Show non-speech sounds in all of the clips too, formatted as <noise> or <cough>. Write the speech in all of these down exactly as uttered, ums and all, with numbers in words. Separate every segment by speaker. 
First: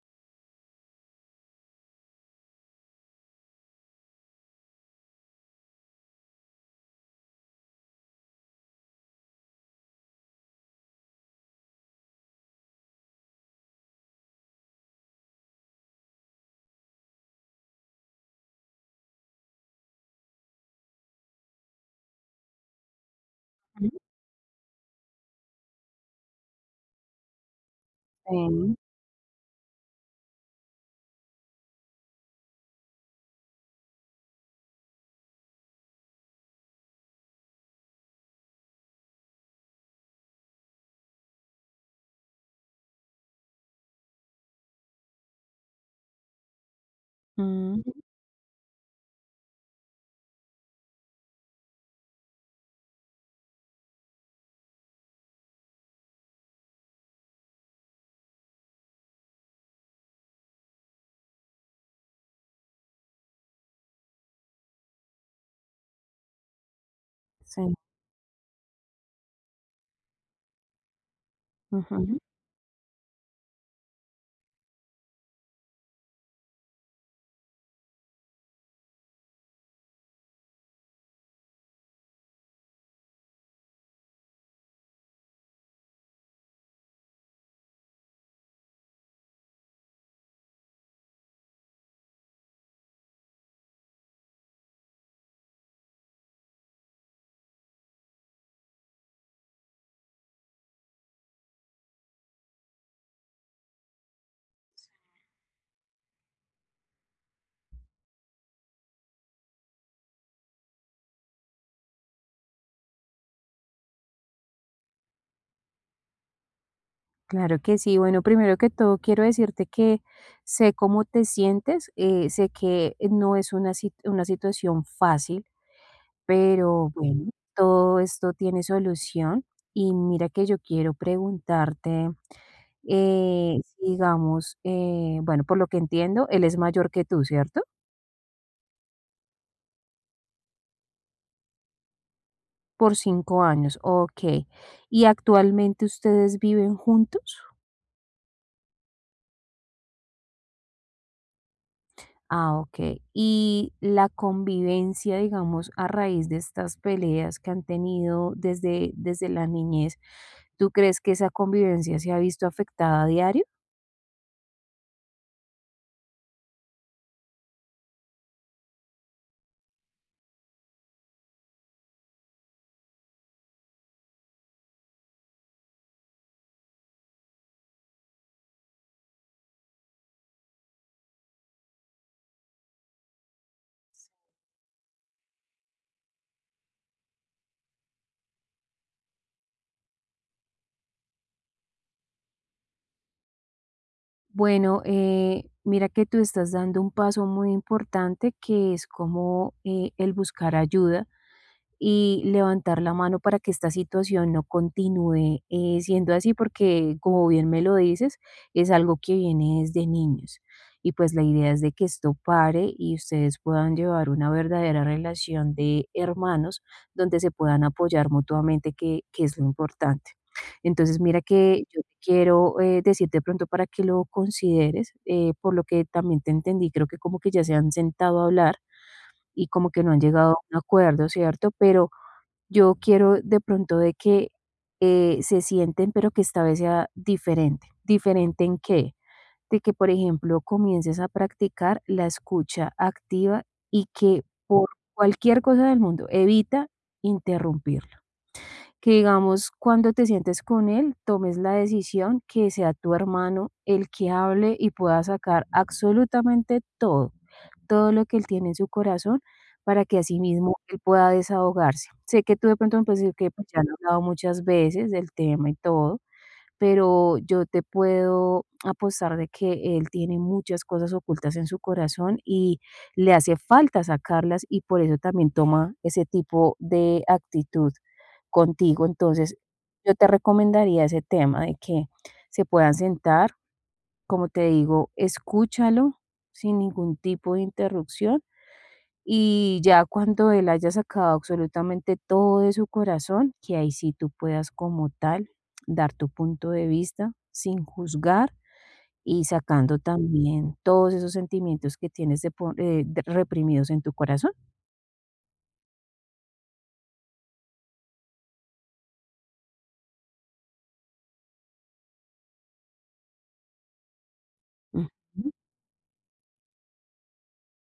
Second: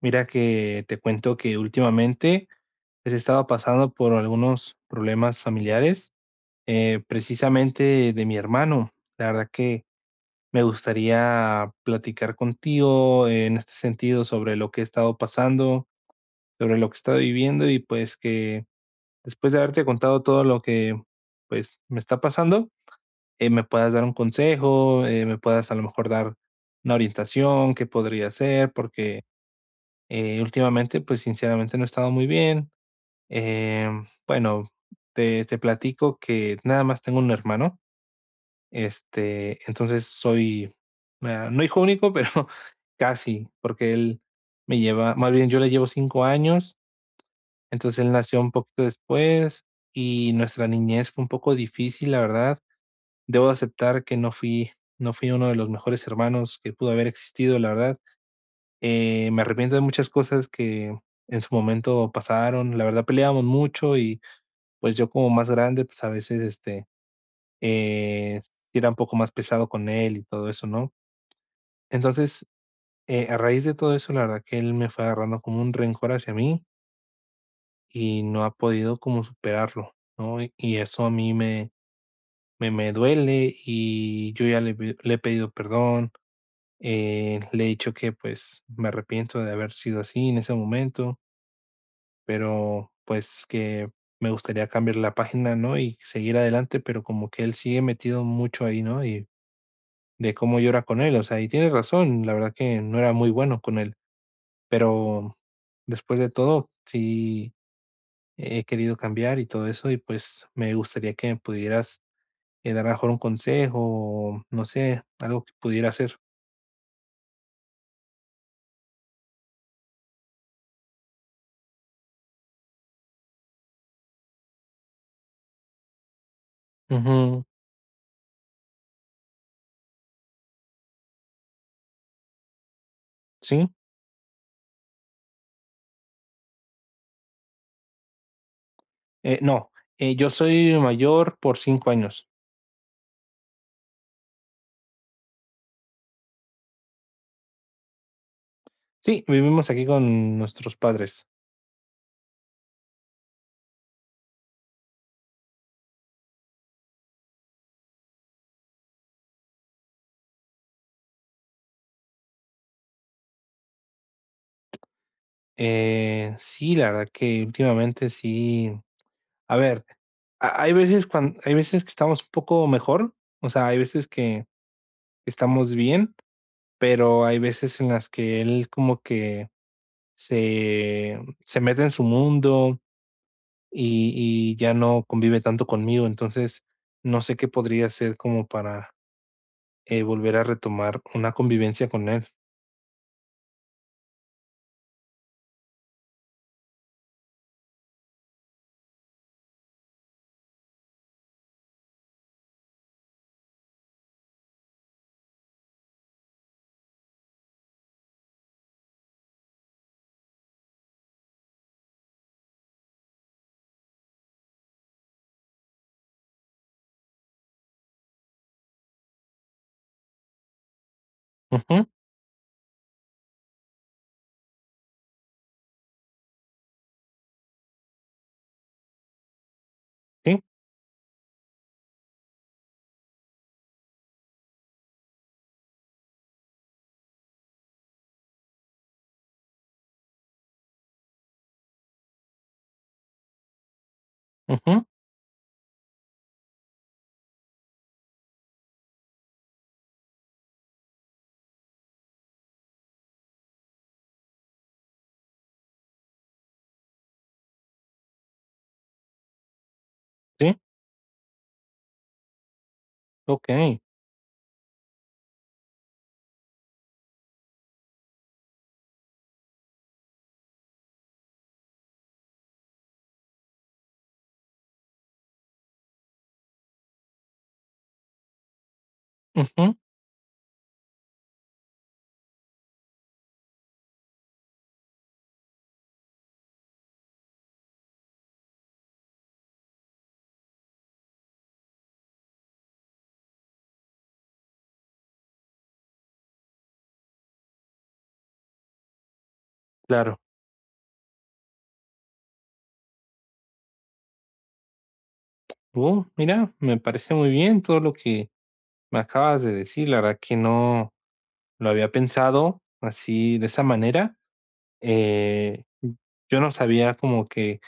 Speaker 1: Mira que te cuento que últimamente, pues, he estado pasando por algunos problemas familiares, eh, precisamente de mi hermano. La verdad que me gustaría platicar contigo eh, en este sentido sobre lo que he estado pasando, sobre lo que he estado viviendo y, pues, que después de haberte contado todo lo que, pues, me está pasando, eh, me
Speaker 2: Sí,
Speaker 1: puedas dar un consejo, eh, me puedas a lo mejor dar una orientación, qué podría hacer, porque eh, últimamente, pues, sinceramente no he estado muy bien. Em, bueno, te te platico que nada más tengo un hermano, este, entonces soy, ah, no, hijo único, pero <laughs> casi, porque él me lleva, más bien yo le llevo cinco años,
Speaker 2: mm,
Speaker 1: entonces él nació un poquito después y nuestra niñez fue un poco difícil, la verdad. Debo aceptar que no fui no fui uno de los mejores hermanos que pudo haber existido, la verdad. Eh, me arrepiento de muchas cosas que en su momento pasaron. La verdad peleábamos mucho y pues yo, como más grande, pues a veces, este,
Speaker 2: sí,
Speaker 1: eh, sí era un poco más pesado con él y todo eso, ¿no?
Speaker 2: ujú,
Speaker 1: Entonces, eh, a raíz de todo eso, la verdad que él me fue agarrando como un rencor hacia mí y no ha podido como superarlo, ¿no? Y, y eso a mí me, me, me duele, y yo ya le, pe- le he pedido perdón, eh, le he dicho que pues me arrepiento de haber sido así en ese momento, pero pues que me gustaría cambiar la página, ¿no? Y seguir adelante, pero como que él sigue metido mucho ahí, ¿no? Y de cómo llora con él, o sea, y tienes razón, la verdad que no era muy bueno con él, pero después de todo, sí he querido cambiar y todo eso, y pues me gustaría que me pudieras eh, dar a lo mejor un consejo, o no sé, algo que pudiera hacer.
Speaker 2: claro que sí. Bueno, primero que todo, quiero decirte que sé cómo te sientes, eh, sé que no es una, sit- una situación fácil, pero bueno,
Speaker 1: Ujú.
Speaker 2: todo esto tiene solución. Y mira que yo quiero preguntarte, eh,
Speaker 1: Sí.
Speaker 2: si digamos, eh, bueno, por lo que entiendo, él es mayor que tú, ¿cierto?
Speaker 1: Eh, no, eh, yo soy mayor por cinco años.
Speaker 2: Por cinco años, ok. ¿Y actualmente ustedes viven juntos?
Speaker 1: Sí, vivimos aquí con nuestros padres.
Speaker 2: Ah, ok. Y la convivencia, digamos, a raíz de estas peleas que han tenido desde, desde la niñez, ¿tú crees que esa convivencia se ha visto afectada a diario?
Speaker 1: Eh, sí, la verdad que últimamente sí. A ver, ha hay veces cuando, hay veces que estamos un poco mejor, o sea, hay veces que estamos bien, pero hay veces en las que él como que se se mete en su mundo, y y ya no convive tanto conmigo. Entonces, no sé qué podría hacer como para, eh, volver a retomar una convivencia con él.
Speaker 2: Bueno, eh, mira que tú estás dando un paso muy importante que es como eh, el buscar ayuda y levantar la mano para que esta situación no continúe, eh, siendo así, porque como bien me lo dices, es algo que viene desde niños. Y pues la idea es de que esto pare y ustedes puedan llevar una verdadera relación de hermanos donde se puedan apoyar mutuamente, que, que es lo importante. Entonces, mira que yo
Speaker 1: Ujú,
Speaker 2: te quiero, eh, decir de pronto para que lo consideres, eh, por lo que también te entendí, creo que como que ya se han sentado a hablar y como que no han llegado a
Speaker 1: sí,
Speaker 2: un acuerdo, ¿cierto? Pero yo quiero de pronto de que eh, se sienten, pero que esta vez sea diferente. ¿Diferente en qué? De que, por ejemplo, comiences a practicar la escucha activa y que por
Speaker 1: ujú,
Speaker 2: cualquier cosa del mundo evita interrumpirlo. Que digamos, cuando te sientes con él, tomes la decisión que sea tu hermano el que hable y pueda sacar absolutamente todo todo lo que él tiene en su corazón para que así mismo
Speaker 1: sí,
Speaker 2: él pueda desahogarse. Sé que tú de pronto me puedes decir que pues, ya han
Speaker 1: okey,
Speaker 2: hablado muchas veces del tema y todo, pero yo te puedo apostar de que él tiene muchas cosas ocultas en su corazón y le hace falta sacarlas y por eso también toma ese tipo de actitud contigo. Entonces,
Speaker 1: ujú,
Speaker 2: yo te recomendaría ese tema de que se puedan sentar, como te digo, escúchalo sin ningún tipo de interrupción y ya cuando él haya sacado absolutamente todo de su corazón, que ahí sí tú puedas como tal dar tu punto de vista sin juzgar y sacando
Speaker 1: claro.
Speaker 2: también todos esos sentimientos que tienes de po- eh, de- reprimidos en tu corazón.
Speaker 1: Uh, mira, me parece muy bien todo lo que me acabas de decir. La verdad que no lo había pensado así, de esa manera.
Speaker 2: Ujú.
Speaker 1: Eh, yo no sabía como que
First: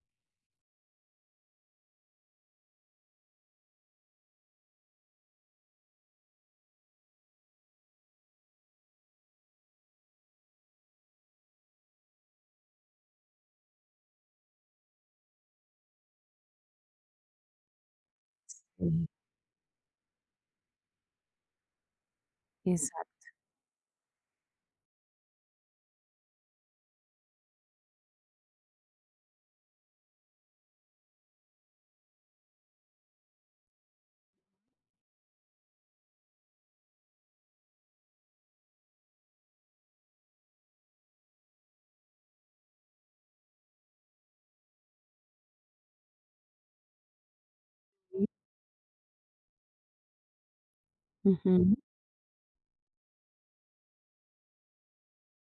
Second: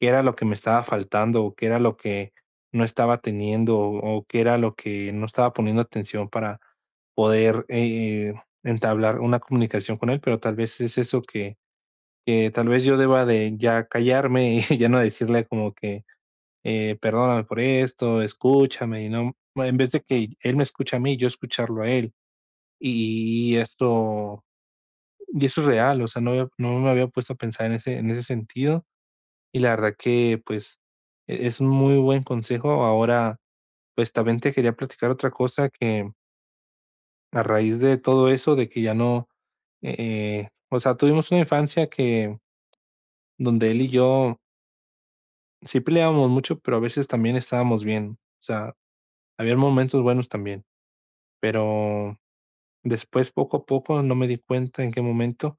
Speaker 1: qué era lo que me estaba faltando, o qué era lo que no estaba teniendo, o o qué era lo que no estaba poniendo atención, para poder eh, entablar una comunicación con él, pero tal vez es eso, que, que tal vez yo deba de ya callarme <laughs> y ya no decirle como que eh, perdóname por esto,
Speaker 2: Sim,
Speaker 1: escúchame, y no, en vez de que él me escuche a mí, yo escucharlo a él.
Speaker 2: exato.
Speaker 1: Y, y esto, y eso es real, o sea, no, había- no me había puesto a pensar en ese, en ese sentido. Y la verdad que, pues, e- es un muy buen consejo. Ahora, pues, también te quería platicar otra cosa, que a raíz de todo eso, de que ya no, eh, o sea, tuvimos una infancia que, donde él y yo sí peleábamos mucho, pero a veces también estábamos bien. O sea, había momentos buenos también.
Speaker 2: Ujú.
Speaker 1: Pero después, poco a poco, no me di cuenta en qué momento,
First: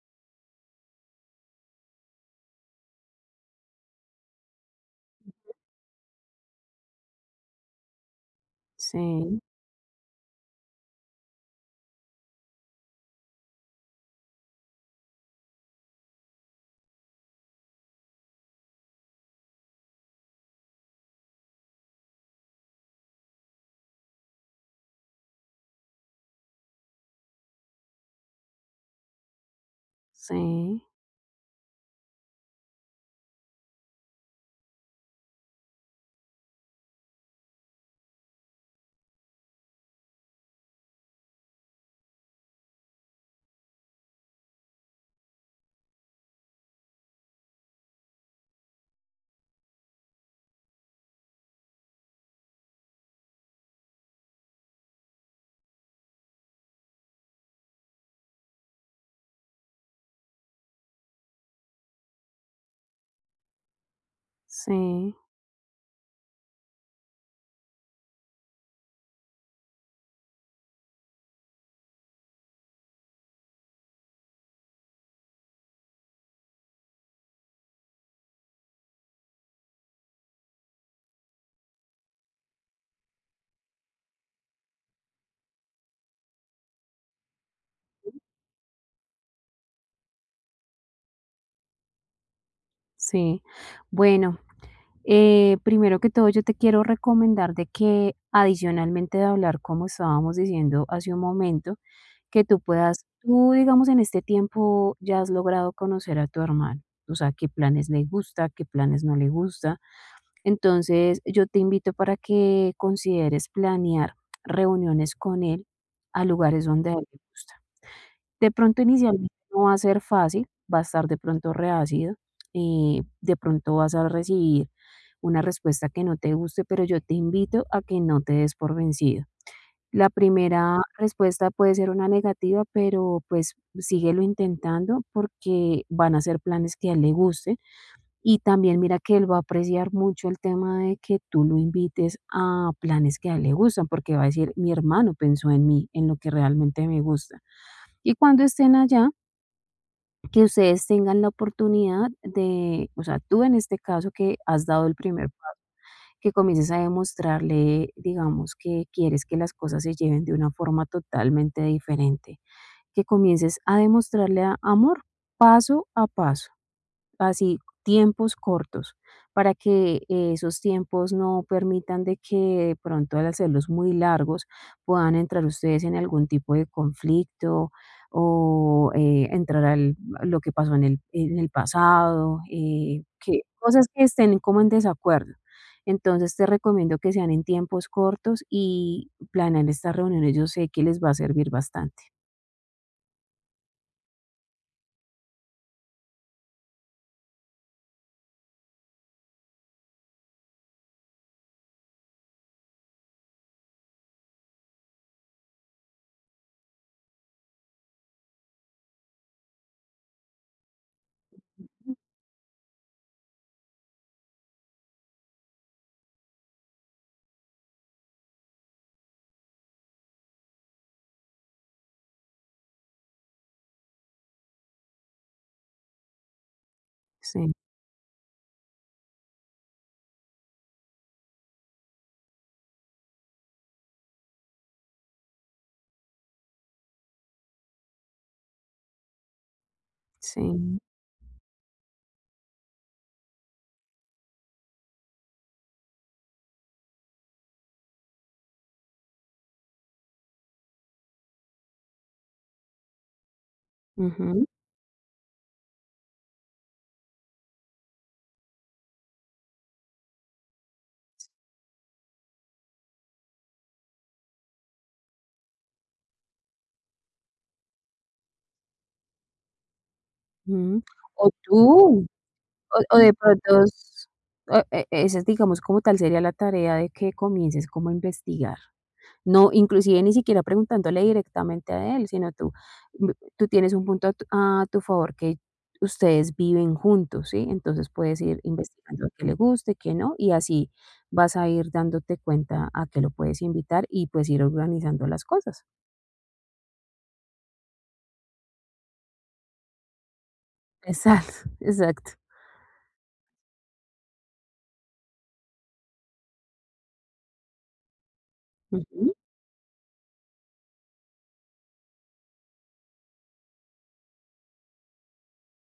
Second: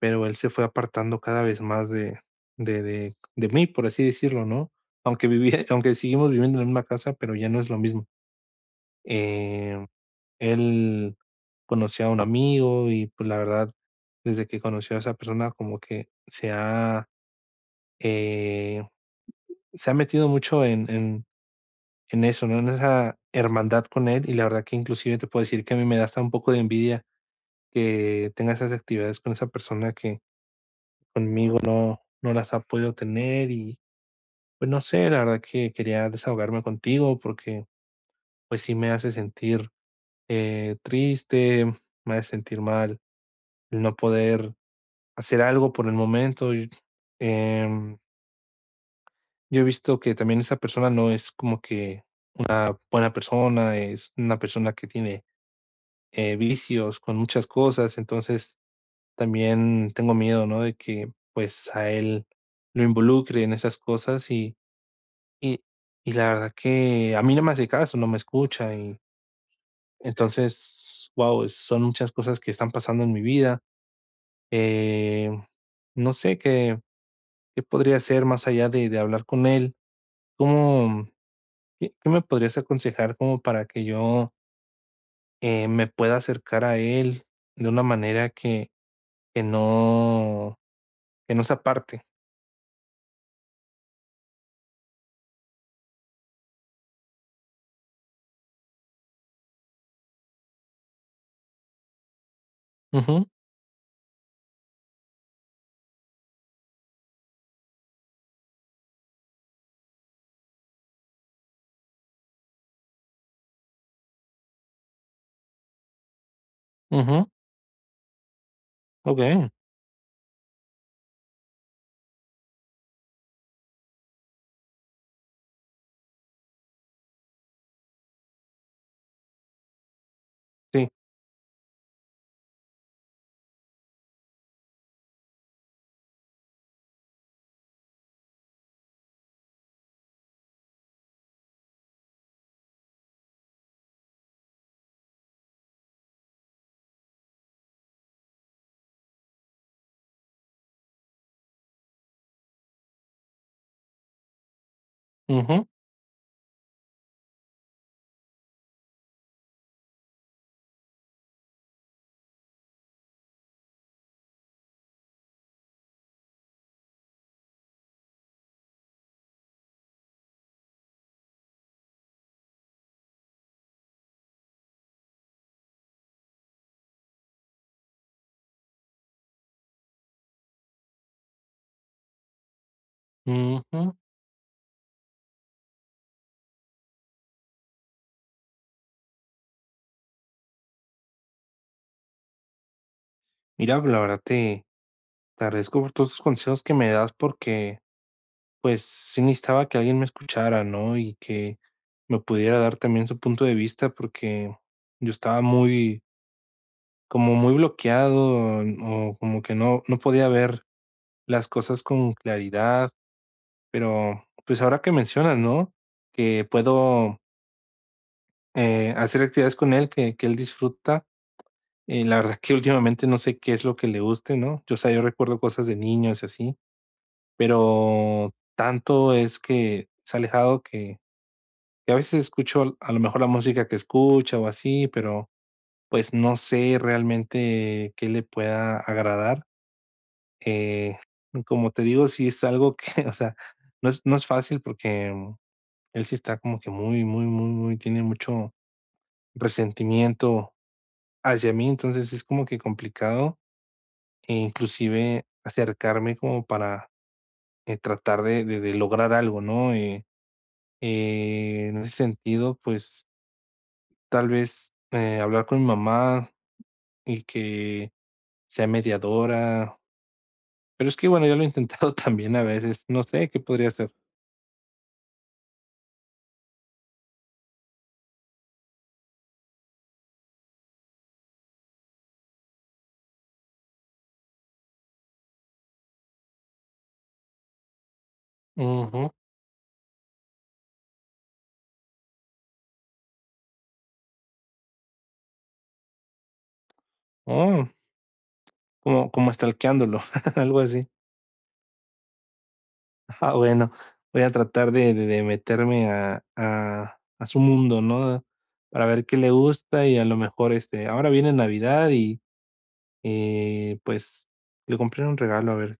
Speaker 1: pero él se fue apartando cada vez más de de de de mí, por así decirlo, ¿no? Aunque vivía <laughs> aunque seguimos viviendo en la misma casa, pero ya no es lo mismo.
Speaker 2: Sí,
Speaker 1: Eh, Él conocía a un amigo y, pues, la verdad, desde que conoció a esa persona, como que se ha, eh, se ha metido mucho en en en eso, ¿no? En esa hermandad con él, y la verdad que inclusive te puedo decir que a mí me da hasta un poco de envidia que tenga esas actividades con esa persona, que
Speaker 2: sí,
Speaker 1: conmigo no, no las ha podido tener. Y pues no sé, la verdad que quería desahogarme contigo, porque pues sí me hace sentir eh, triste, me hace sentir mal el no poder hacer algo por el momento. Y, em, yo he visto que también esa persona no es como que una buena persona, es una persona que tiene eh, vicios con muchas cosas, entonces también tengo miedo, ¿no? De que, pues, a él lo involucre en esas cosas. y
Speaker 2: sí,
Speaker 1: y y la verdad que a mí no me hace caso, no me escucha, y entonces, wow, son muchas cosas que están pasando en mi vida. Eh, no sé qué qué podría hacer más allá de de hablar con él. ¿Cómo, qué qué me podrías aconsejar como para que yo, eh, me pueda acercar a él de una manera que que no que no se aparte?
Speaker 2: sí. Bueno, eh, primero que todo yo te quiero recomendar de que adicionalmente de hablar, como estábamos diciendo hace un momento, que tú puedas,
Speaker 1: Ujú,
Speaker 2: tú digamos en este tiempo ya has logrado conocer a tu hermano, o sea, qué planes le gusta, qué planes no le gusta. Entonces, yo te invito para que consideres planear reuniones con él a lugares donde a él le
Speaker 1: ujú,
Speaker 2: gusta. De pronto, inicialmente
Speaker 1: okey.
Speaker 2: no va a ser fácil, va a estar de pronto reacido, eh, de pronto vas a recibir una respuesta que no te guste, pero yo te invito a que no te des por vencido. La primera
Speaker 1: Sí.
Speaker 2: respuesta puede ser una negativa, pero pues síguelo intentando porque van a ser planes que a él le gusten y también mira que él va a apreciar mucho el tema de que tú lo invites a planes que a él le gustan, porque va a decir, mi hermano pensó en mí, en lo que realmente me gusta. Y cuando estén allá, que ustedes tengan la oportunidad de, o sea, tú en este caso que has dado el primer paso,
Speaker 1: Ujú,
Speaker 2: que comiences a demostrarle, digamos, que quieres que las cosas se lleven de una forma totalmente diferente, que comiences a demostrarle a- amor paso a paso, así tiempos cortos para que eh, esos tiempos no permitan de que de pronto al hacerlos muy largos puedan entrar ustedes en algún tipo de conflicto o, eh, entrar al lo que pasó en el en el pasado, eh, que cosas
Speaker 1: ujú.
Speaker 2: que estén como en desacuerdo. Entonces, te recomiendo que sean en tiempos cortos y planear estas reuniones, yo sé que les va a servir bastante.
Speaker 1: Mira, pues, la verdad te te agradezco por todos los consejos que me das, porque, pues, sí necesitaba que alguien me escuchara, ¿no? Y que me pudiera dar también su punto de vista, porque yo estaba muy como muy bloqueado, o como que no no podía ver las cosas con claridad, pero, pues, ahora que mencionas, ¿no? Que puedo, eh, hacer actividades con él que que él disfruta. Eh, la verdad que últimamente no sé qué es lo que le guste, ¿no? Yo, o sea, yo recuerdo cosas de niños y así,
Speaker 2: Sí,
Speaker 1: pero tanto es que se ha alejado que, que a veces escucho, al- a lo mejor, la música que escucha o así, pero pues no sé realmente qué le pueda agradar.
Speaker 2: sí,
Speaker 1: Eh, Como te digo, sí es algo que, <laughs> o sea, no es, no es fácil porque, mm, él sí está como que muy, muy, muy, muy, tiene mucho resentimiento hacia mí, entonces es como que complicado e
Speaker 2: ujú,
Speaker 1: inclusive acercarme como para, eh, tratar de de de lograr algo, ¿no? Eh, eh, en ese sentido, pues, tal vez, eh, hablar con mi mamá y que sea mediadora,
Speaker 2: ujú.
Speaker 1: pero es que, bueno,
Speaker 2: O
Speaker 1: ya lo he intentado <laughs>
Speaker 2: tú,
Speaker 1: también a veces,
Speaker 2: o o
Speaker 1: no
Speaker 2: de
Speaker 1: sé, ¿qué
Speaker 2: pronto
Speaker 1: podría hacer?
Speaker 2: s o e esa, es, digamos, como tal sería la tarea de que comiences como a investigar. No, inclusive ni siquiera preguntándole directamente a él, sino tú, mm, tú tienes un punto a tu a tu favor que ustedes viven juntos, ¿sí? Entonces puedes ir investigando
Speaker 1: Ujú.
Speaker 2: qué le gusta y qué no, y así vas a ir dándote cuenta a qué lo puedes invitar y pues ir organizando las cosas.
Speaker 1: Oh, como como stalkeándolo, <laughs> algo así.
Speaker 2: Exacto, <laughs> exacto.
Speaker 1: Ah, bueno, voy a tratar de de de meterme a a a su mundo, ¿no? Para ver
Speaker 2: Ujú.
Speaker 1: qué le gusta, y a lo mejor, este, ahora viene Navidad y Eh, pues, le compré un regalo, a ver,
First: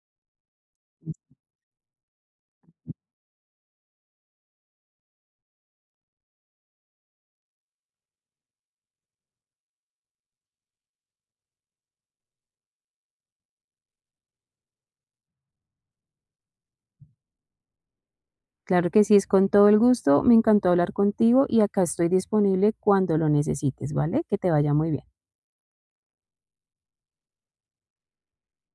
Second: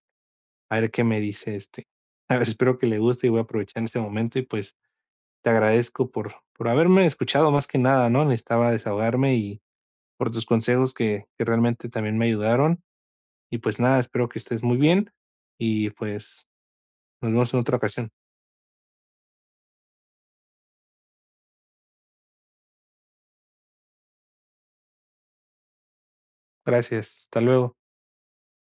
Speaker 1: a ver qué me dice, este, <laughs> a ver, espero que le guste, y voy a aprovechar ese momento y, pues, te agradezco por por haberme escuchado más que nada, ¿no? Necesitaba desahogarme, y por tus consejos que que realmente también me ayudaron. Y, pues, nada, espero que estés muy bien y, pues, nos vemos en otra ocasión.
Speaker 2: Claro que sí, es con todo el gusto. Me encantó hablar contigo y acá estoy disponible cuando lo necesites, ¿vale? Que te vaya muy bien.
Speaker 1: Gracias, hasta luego.